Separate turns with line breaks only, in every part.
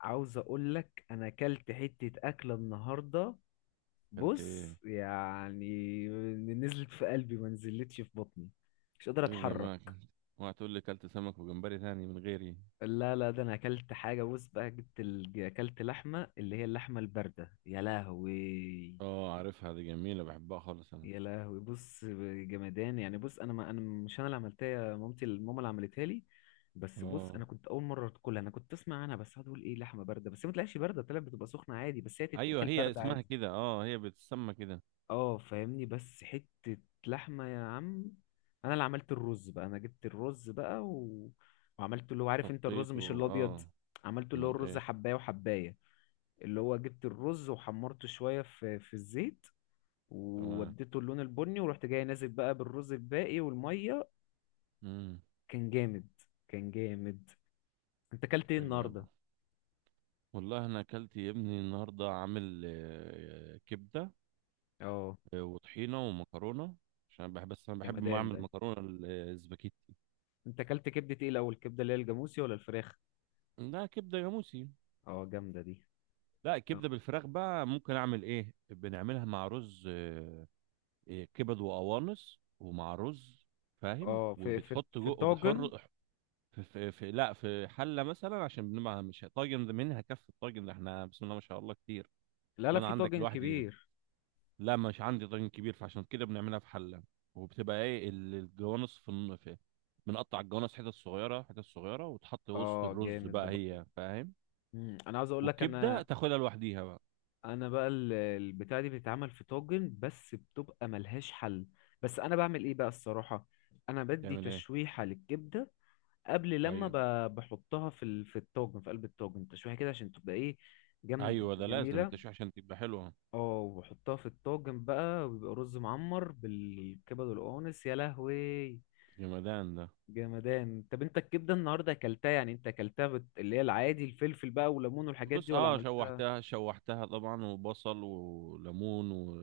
عاوز اقول لك انا اكلت حتة اكلة النهاردة.
اكلت
بص
ايه؟
يعني. نزلت في قلبي، ما نزلتش في بطني. مش قادر
ايه ده
اتحرك.
بقى اكلت؟ اوعى تقول لي اكلت سمك وجمبري تاني من غيري.
لا لا، ده انا اكلت حاجة. بص بقى، جبت اكلت لحمة، اللي هي اللحمة الباردة. يا لهوي،
اه، عارفها دي، جميله، بحبها خالص انا.
يا لهوي بص. جمدان يعني. بص انا مش انا اللي عملتها، يا مامتي الماما اللي عملتها لي. بس بص،
اه،
انا كنت اول مره تاكلها. انا كنت اسمع عنها بس. هقعد اقول ايه، لحمه بارده، بس هي ما طلعتش بارده، طلعت بتبقى سخنه عادي، بس هي
ايوه
تتاكل
هي
بارده
اسمها
عادي.
كده، اه هي بتسمى كده.
اه فاهمني، بس حتة لحمة يا عم. انا اللي عملت الرز بقى. انا جبت الرز بقى وعملته، اللي هو عارف انت،
صفيت
الرز مش الابيض.
اه.
عملته اللي هو
امال
الرز
ايه؟
حباية وحباية. اللي هو جبت الرز وحمرته شوية في الزيت،
تمام.
ووديته اللون البني، ورحت جاي نازل بقى بالرز الباقي والمية.
امم.
كان جامد، كان جامد. انت اكلت ايه
حلو يا ابو.
النهاردة؟
والله انا اكلت يا ابني النهارده عامل كبده،
اه
وطحينه ومكرونه. عشان أنا بحب، بس انا بحب ما
جمدان
اعمل
ده.
مكرونه الاسباجيتي.
انت اكلت كبدة ايه الاول، الكبدة اللي هي الجاموسي ولا الفراخ؟
لا كبده جاموسي.
اه جامدة دي.
لا الكبده بالفراخ بقى ممكن اعمل ايه، بنعملها مع رز. إيه، كبد وقوانص ومع رز. فاهم؟
اه في في
وبتحط
في
جو
الطاجن.
وبتحر. في لا في حله مثلا، عشان بنبقى مش طاجن. ده منها كف الطاجن ده، احنا بسم الله ما شاء الله كتير.
لا لا،
وانا
في
عندك
طاجن
لوحدي.
كبير.
لا مش عندي طاجن كبير، فعشان كده بنعملها في حله. وبتبقى ايه الجوانص في، بنقطع الجوانص حتت صغيره حتت صغيره وتحط وسط
اه
الرز
جامد ده
بقى
برضه.
هي، فاهم؟
انا عاوز اقول لك
والكبده
انا.
تاخدها لوحديها بقى.
انا بقى البتاعه دي بتتعمل في طاجن، بس بتبقى ملهاش حل. بس انا بعمل ايه بقى الصراحه. انا بدي
تعمل ايه؟
تشويحه للكبده قبل لما
ايوه،
بحطها في الطاجن، في قلب الطاجن، تشويحه كده عشان تبقى ايه،
ايوه ده لازم
جميله.
التشويح عشان تبقى حلوه.
اه وبحطها في الطاجن بقى، وبيبقى رز معمر بالكبد والقوانص. يا لهوي
جمدان ده.
جمدان. طب انت الكبده النهارده اكلتها، يعني انت اكلتها اللي هي العادي، الفلفل بقى وليمون والحاجات دي،
بص،
ولا
اه
عملتها؟
شوحتها شوحتها طبعا، وبصل وليمون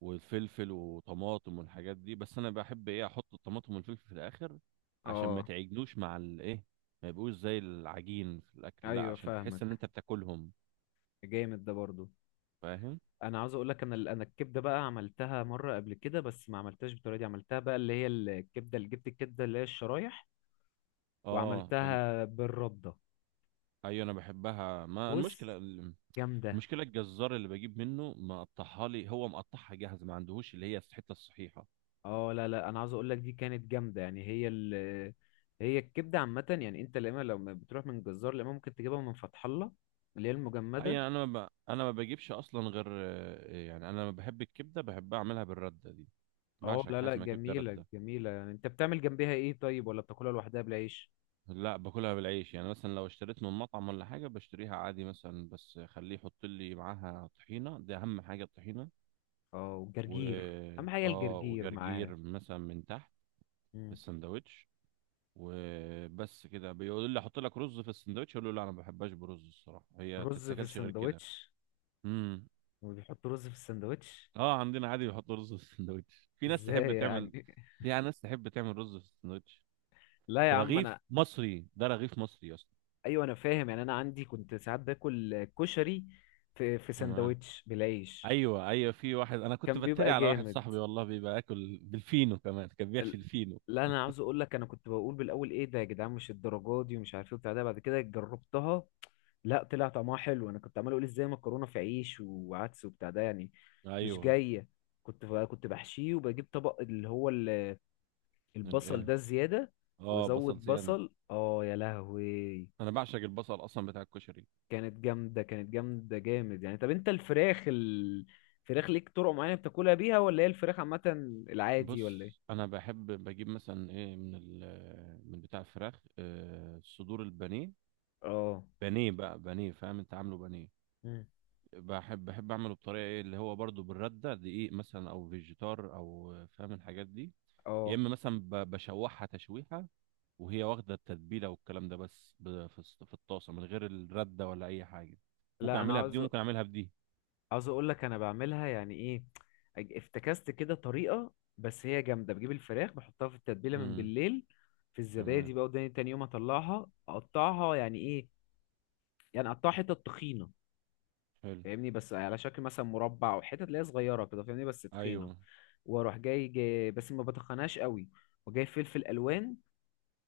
والفلفل وطماطم والحاجات دي. بس انا بحب ايه، احط الطماطم والفلفل في الاخر، عشان ما
اه
تعجنوش مع الايه، ما يبقوش زي العجين في الاكل، لا
ايوه
عشان تحس ان
فاهمك.
انت بتاكلهم.
جامد ده برضو.
فاهم؟
انا عاوز اقول لك انا انا الكبده بقى، عملتها مره قبل كده بس ما عملتهاش بالطريقه دي. عملتها بقى اللي هي الكبده، اللي جبت الكبده اللي هي الشرايح،
اه
وعملتها بالرده.
ايوه انا بحبها. ما
بص
المشكله
جامده.
المشكله الجزار اللي بجيب منه مقطعها لي، هو مقطعها جاهز، ما عندهوش اللي هي الحته الصحيحه.
اه لا لا، انا عاوز اقول لك دي كانت جامده يعني. هي الكبده عامه يعني، انت لما لو بتروح من جزار، لما ممكن تجيبها من فتح الله، اللي هي
اي،
المجمده.
انا ما بجيبش اصلا غير، يعني انا لما بحب الكبده بحب اعملها بالرده دي.
اه
بعشق
لا
حاجه
لا،
اسمها كبده
جميلة
رده.
جميلة يعني. انت بتعمل جنبها ايه طيب، ولا بتاكلها لوحدها بالعيش؟
لا باكلها بالعيش. يعني مثلا لو اشتريت من مطعم ولا حاجه بشتريها عادي، مثلا بس خليه يحط لي معاها طحينه، دي اهم حاجه الطحينه.
اه
و
والجرجير. اهم حاجة
اه،
الجرجير معاها.
وجرجير مثلا من تحت، في
مم.
السندوتش. وبس كده. بيقول لي احط لك رز في السندوتش، اقول له لا انا ما بحبهاش برز الصراحه، هي
رز في
تتاكلش غير كده.
السندوتش.
امم.
وبيحط رز في السندوتش؟
اه، عندنا عادي بيحطوا رز في السندوتش، في ناس تحب
ازاي
تعمل،
يعني؟
في ناس تحب تعمل رز في السندوتش.
لا يا
في
عم
رغيف
انا.
مصري، ده رغيف مصري اصلا.
ايوه انا فاهم يعني. انا عندي كنت ساعات باكل كشري في
تمام.
سندوتش بالعيش.
ايوه، ايوه في واحد انا كنت
كان
بتريق
بيبقى
على واحد
جامد.
صاحبي والله، بيبقى ياكل بالفينو كمان، كان بيحشي الفينو.
لا انا عاوز اقول لك، انا كنت بقول بالاول ايه ده يا جدعان، مش الدرجات دي ومش عارف ايه وبتاع ده، بعد كده جربتها. لا طلع طعمها حلو. انا كنت عمال اقول ازاي مكرونه في عيش وعدس وبتاع ده يعني، مش
ايوه.
جايه. كنت بحشيه وبجيب طبق اللي هو البصل
الايه؟
ده الزياده،
اه، بصل
وازود
زياده.
بصل. اه يا لهوي.
انا بعشق البصل اصلا بتاع الكشري.
كانت جامده، كانت جامده، جامد يعني. طب انت الفراخ الفراخ ليك طرق معينه بتاكلها بيها، ولا هي الفراخ عامه العادي ولا ايه؟
بص، انا بحب بجيب مثلا ايه، من من بتاع الفراخ، صدور البانيه.
اه
بانيه بقى، بانيه، فاهم؟ انت عامله بانيه.
مم.
بحب اعمله بطريقه ايه، اللي هو برضو بالرده، دقيق مثلا او فيجيتار او، فاهم الحاجات دي. يا
اه
اما مثلا بشوحها تشويحه، وهي واخده التتبيله والكلام ده، بس في في الطاسه من غير الرده ولا اي حاجه. ممكن
لا انا
اعملها بدي
عاوز
وممكن اعملها بدي.
عاوز اقول لك انا بعملها يعني ايه، افتكست كده طريقه بس هي جامده. بجيب الفراخ بحطها في التتبيله من
امم.
بالليل في
تمام.
الزبادي بقى، وداني تاني يوم اطلعها اقطعها، يعني ايه، يعني اقطعها حتت تخينه.
حلو.
فاهمني، بس على شكل مثلا مربع او حتت اللي هي صغيره كده، فاهمني بس تخينه.
ايوه.
واروح جاي بس ما بتخناش قوي، وجاي فلفل الوان،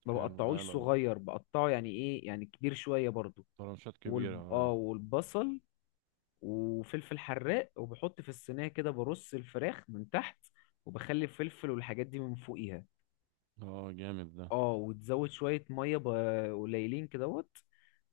ما
حلو، اه،
بقطعوش
لا،
صغير، بقطعه يعني ايه، يعني كبير شويه برضو.
طرنشات كبيره،
اه
اه.
والبصل وفلفل حراق، وبحط في الصينية كده، برص الفراخ من تحت وبخلي الفلفل والحاجات دي من فوقيها.
اه جامد ده.
اه وتزود شوية مية قليلين كدهوت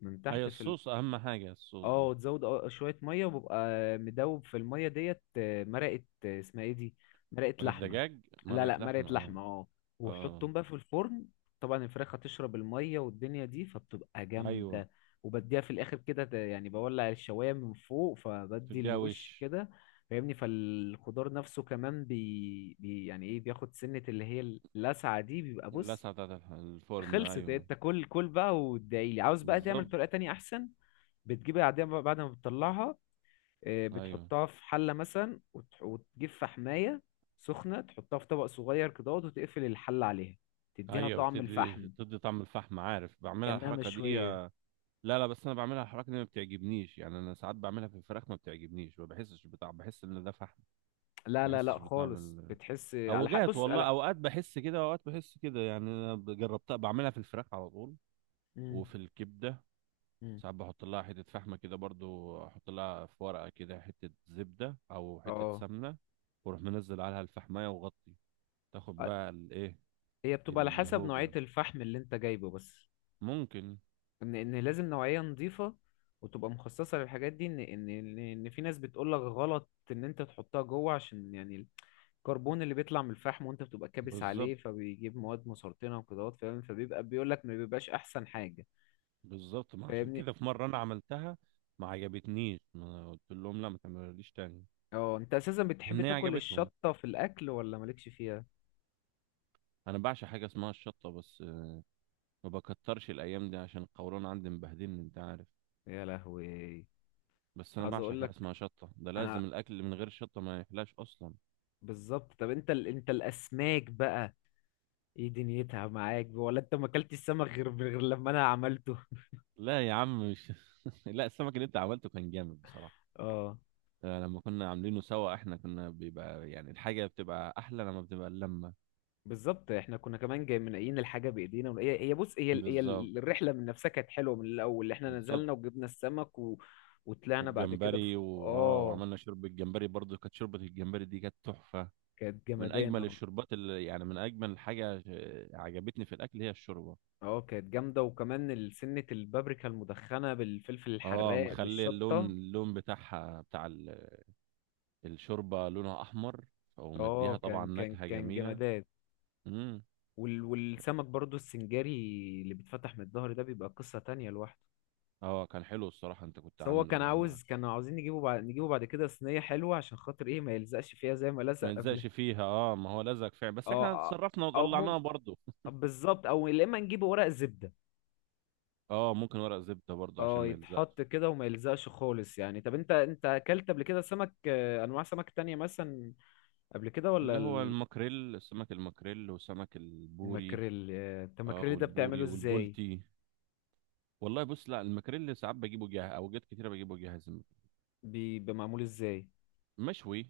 من
ايوه
تحت في.
الصوص، اهم حاجه الصوص
اه
ده.
وتزود شويه ميه وببقى مدوب في الميه ديت، مرقه، اسمها ايه دي، مرقه
مرقه
لحمه.
دجاج،
لا
مرقه
لا، مرقه
لحمه، اه.
لحمه اه.
اه.
وحطهم بقى في الفرن. طبعا الفراخ هتشرب الميه والدنيا دي، فبتبقى
ايوه.
جامده. وبديها في الاخر كده، يعني بولع الشوايه من فوق فبدي
تديها
الوش
وش.
كده، فاهمني. فالخضار نفسه كمان بي, بي يعني ايه، بياخد سنه اللي هي اللسعه دي، بيبقى بص.
اللسعة بتاعت الفرن
خلصت
أيوه.
انت؟ كل كل بقى وادعيلي. عاوز بقى تعمل
بالظبط.
طريقه تانية احسن. بتجيب العادية بقى بعد ما بتطلعها،
أيوه.
بتحطها في حلة مثلا، وتجيب فحماية سخنة، تحطها في طبق صغير كده وتقفل الحلة عليها، تديها
أيوه
طعم
بتدي
الفحم،
تدي طعم الفحم، عارف بعملها
كأنها
الحركة دي.
مشوية.
لا لا، بس أنا بعملها الحركة دي ما بتعجبنيش. يعني أنا ساعات بعملها في الفراخ ما بتعجبنيش، ما بحسش بطعم، بحس إن ده فحم.
لا
ما
لا
بحسش
لا،
بطعم
خالص.
ال.
بتحس على حق،
أوجات
بص
والله،
لا.
أوقات بحس كده، أوقات بحس كده. يعني أنا جربتها بعملها في الفراخ على طول،
مم،
وفي الكبدة.
مم.
ساعات بحط لها حتة فحمة كده برضو، أحط لها في ورقة كده حتة زبدة أو حتة
اه
سمنة، وأروح منزل عليها الفحماية وغطي. تاخد
آه،
بقى الايه،
هي بتبقى على حسب نوعية
الهوجة.
الفحم اللي انت جايبه بس.
ممكن.
ان لازم نوعية نظيفة وتبقى مخصصة للحاجات دي. ان ان ان إن في ناس بتقولك غلط ان انت تحطها جوه، عشان يعني كربون اللي بيطلع من الفحم وانت بتبقى كابس
بالظبط.
عليه، فبيجيب مواد مسرطنه وكده، فاهم، فبيبقى بيقول لك ما بيبقاش احسن حاجه.
بالظبط، ما عشان
فاهمني.
كده في مرة أنا عملتها ما عجبتنيش، ما قلت لهم لا ما تعملوليش تاني.
اه انت اساسا بتحب
هي
تاكل
عجبتهم.
الشطه في الاكل، ولا مالكش فيها؟
أنا بعشق حاجة اسمها الشطة، بس ما بكترش الأيام دي عشان القولون عندي مبهدلني، أنت عارف.
يا لهوي.
بس أنا
عايز
بعشق
اقول
حاجة
لك
اسمها شطة، ده لازم
انا،
الأكل اللي من غير شطة ما يحلاش أصلا.
بالظبط. طب انت انت الاسماك بقى، ايه دنيتها معاك، ولا انت ما اكلتش السمك غير لما انا عملته؟
لا يا عم مش لا السمك اللي أنت عملته كان جامد بصراحة.
اه
لما كنا عاملينه سوا احنا، كنا بيبقى يعني الحاجة بتبقى أحلى لما بتبقى اللمة.
بالظبط، احنا كنا كمان جاي منقيين الحاجه بايدينا، هي بص،
بالظبط.
الرحله من نفسها كانت حلوه. من الاول احنا
بالظبط.
نزلنا وجبنا السمك وطلعنا بعد كده في
والجمبري،
اه.
وعملنا شوربه الجمبري برضو، كانت شوربه الجمبري دي كانت تحفه.
كانت
من
جمدانه
اجمل
اه.
الشوربات اللي يعني من اجمل حاجه عجبتني في الاكل، هي الشوربه.
كانت جامده. وكمان سنه البابريكا المدخنه بالفلفل
اه،
الحراق
مخلي اللون،
بالشطه.
اللون بتاعها، بتاع الشوربه، لونها احمر، ومديها
اه
طبعا
كان كان
نكهه
كان
جميله.
جمدان.
امم.
والسمك برضو السنجاري، اللي بيتفتح من الظهر ده، بيبقى قصه تانية لوحده.
اه كان حلو الصراحه، انت كنت
بس هو
عامله
كان
لما
عاوز، كانوا عاوزين نجيبه بعد كده صينيه حلوه، عشان خاطر ايه، ما يلزقش فيها زي ما لزق
ما
قبل.
يلزقش فيها، اه ما هو لزق فعلا، بس احنا
اه
اتصرفنا
او
وطلعناها برضو
بالظبط. او يا اما نجيب ورق زبده.
اه ممكن ورق زبده برضو عشان
اه
ما يلزقش.
يتحط كده وما يلزقش خالص يعني. طب انت اكلت قبل كده سمك، انواع سمك تانية مثلا قبل كده، ولا
اللي هو الماكريل، سمك الماكريل وسمك البوري.
الماكريل، انت
اه،
الماكريل ده بتعمله
والبوري
ازاي،
والبولتي. والله بص، لا المكريل ساعات بجيبه جاهز، اوجات كتيره بجيبه جاهز.
بيبقى معمول ازاي؟
مشوي.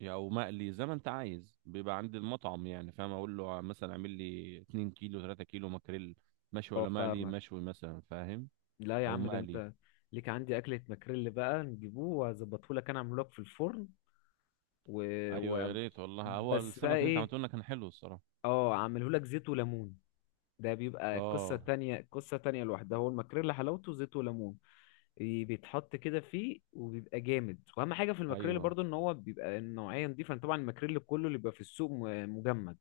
يعني او مقلي، زي ما انت عايز بيبقى عند المطعم، يعني فاهم، اقول له مثلا اعمل لي 2 كيلو، 3 كيلو مكريل، مشوي
اه
ولا مقلي،
فاهمك.
مشوي مثلا، فاهم.
لا يا
او
عم ده
مقلي.
انت ليك عندي اكله ماكريل بقى، نجيبوه واظبطه لك. انا اعمله لك في الفرن و...
ايوه يا
و...
ريت والله، هو
بس بقى
السمك اللي انت
ايه،
عملته لنا كان حلو الصراحه.
اه اعمله لك زيت وليمون. ده بيبقى قصة
اه.
تانية، قصة تانية لوحدها. هو الماكريلا حلاوته زيت وليمون، بيتحط كده فيه وبيبقى جامد. واهم حاجة في الماكريلا
ايوه
برضو، ان هو بيبقى النوعية نضيفة. أنا طبعا الماكريلا كله اللي بيبقى في السوق مجمد.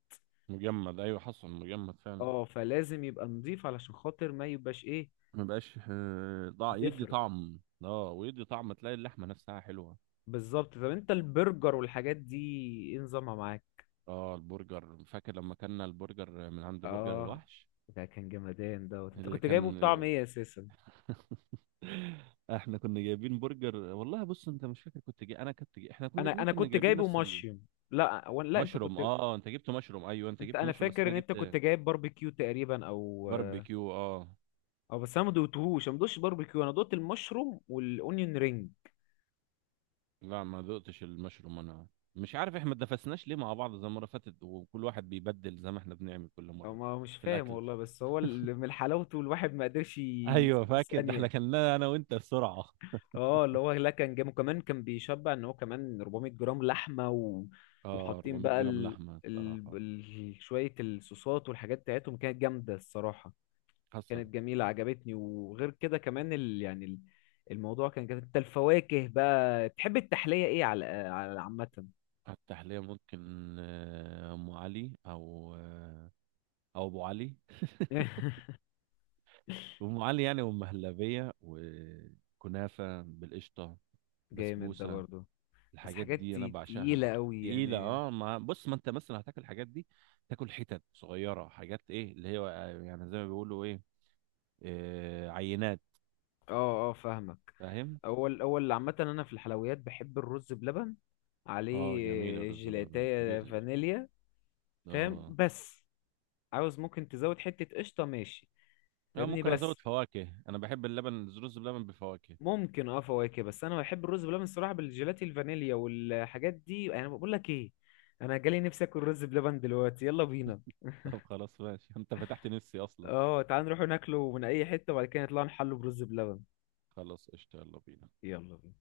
مجمد، ايوه حصل مجمد فعلا.
اه فلازم يبقى نضيف علشان خاطر ما يبقاش ايه،
ما بقاش ضاع، يدي
زفر.
طعم، اه ويدي طعم تلاقي اللحمه نفسها حلوه.
بالظبط. طب انت البرجر والحاجات دي، ايه نظامها معاك؟
اه، البرجر فاكر لما كنا البرجر من عند برجر
اه
الوحش.
ده كان جمدان دوت. انت
اللي
كنت جايبه
كان.
بطعم ايه اساسا؟
احنا كنا جايبين برجر والله، بص انت مش فاكر، كنت جاي، انا كنت جاي، احنا كنا
انا
الاتنين
انا
كنا
كنت
جايبين
جايبه
نفس
مشيوم. لا ولا لا انت
المشروم،
كنت.
اه، انت جبت مشروم، ايوه انت جبت
انا
مشروم، بس
فاكر
انا
ان انت كنت
جبت
جايب باربيكيو تقريبا، او.
باربيكيو، اه.
او بس انا ما دوقتش باربيكيو، انا دوقت المشروم والاونيون رينج.
لا ما ذقتش المشروم انا. مش عارف احنا ما اتنفسناش ليه مع بعض زي المره اللي فاتت، وكل واحد بيبدل زي ما احنا بنعمل كل
او
مره.
ما مش
في
فاهم
الاكل.
والله. بس هو اللي من حلاوته الواحد ما قدرش
ايوه
يسيبه
فاكر ده، احنا
ثانيه.
كلناه انا وانت بسرعه.
اه اللي هو لا، كان جامد، وكمان كان بيشبع، ان هو كمان 400 جرام لحمه
اه
وحاطين
400
بقى
جرام لحمه الصراحه.
شويه الصوصات والحاجات بتاعتهم، كانت جامده الصراحه.
حصل.
كانت جميلة عجبتني. وغير كده كمان يعني الموضوع كان جميل. انت الفواكه بقى، تحب التحلية ايه، على عامة؟
على التحلية ممكن أم علي أو، أو أبو علي. أم علي يعني، أم هلبية، وكنافة بالقشطة،
جامد ده
بسبوسة،
برضو. بس
الحاجات
حاجات
دي أنا بعشقها.
تقيلة قوي
تقيلة
يعني.
اه، مع بص ما انت مثلا هتاكل الحاجات دي، تاكل حتت صغيرة، حاجات ايه اللي هي، يعني زي ما بيقولوا ايه، آه، عينات.
اه اه فاهمك.
فاهم.
اول اول عامة انا في الحلويات بحب الرز بلبن،
اه جميل،
عليه
الرز بلبن
جيلاتية
جزء.
فانيليا. فاهم
اه.
بس، عاوز ممكن تزود حتة قشطة ماشي.
اه
فاهمني
ممكن ازود
بس.
فواكه، انا بحب اللبن، الرز بلبن بفواكه.
ممكن فواكه، بس انا بحب الرز بلبن الصراحه بالجيلاتي الفانيليا والحاجات دي. انا بقول لك ايه، انا جالي نفسي اكل رز بلبن دلوقتي، يلا بينا.
طب خلاص ماشي، انت فتحت نفسي اصلا.
اه تعال نروح ناكله من اي حته وبعد كده نطلع نحله برز بلبن.
خلاص قشطة، يلا بينا.
يلا بينا.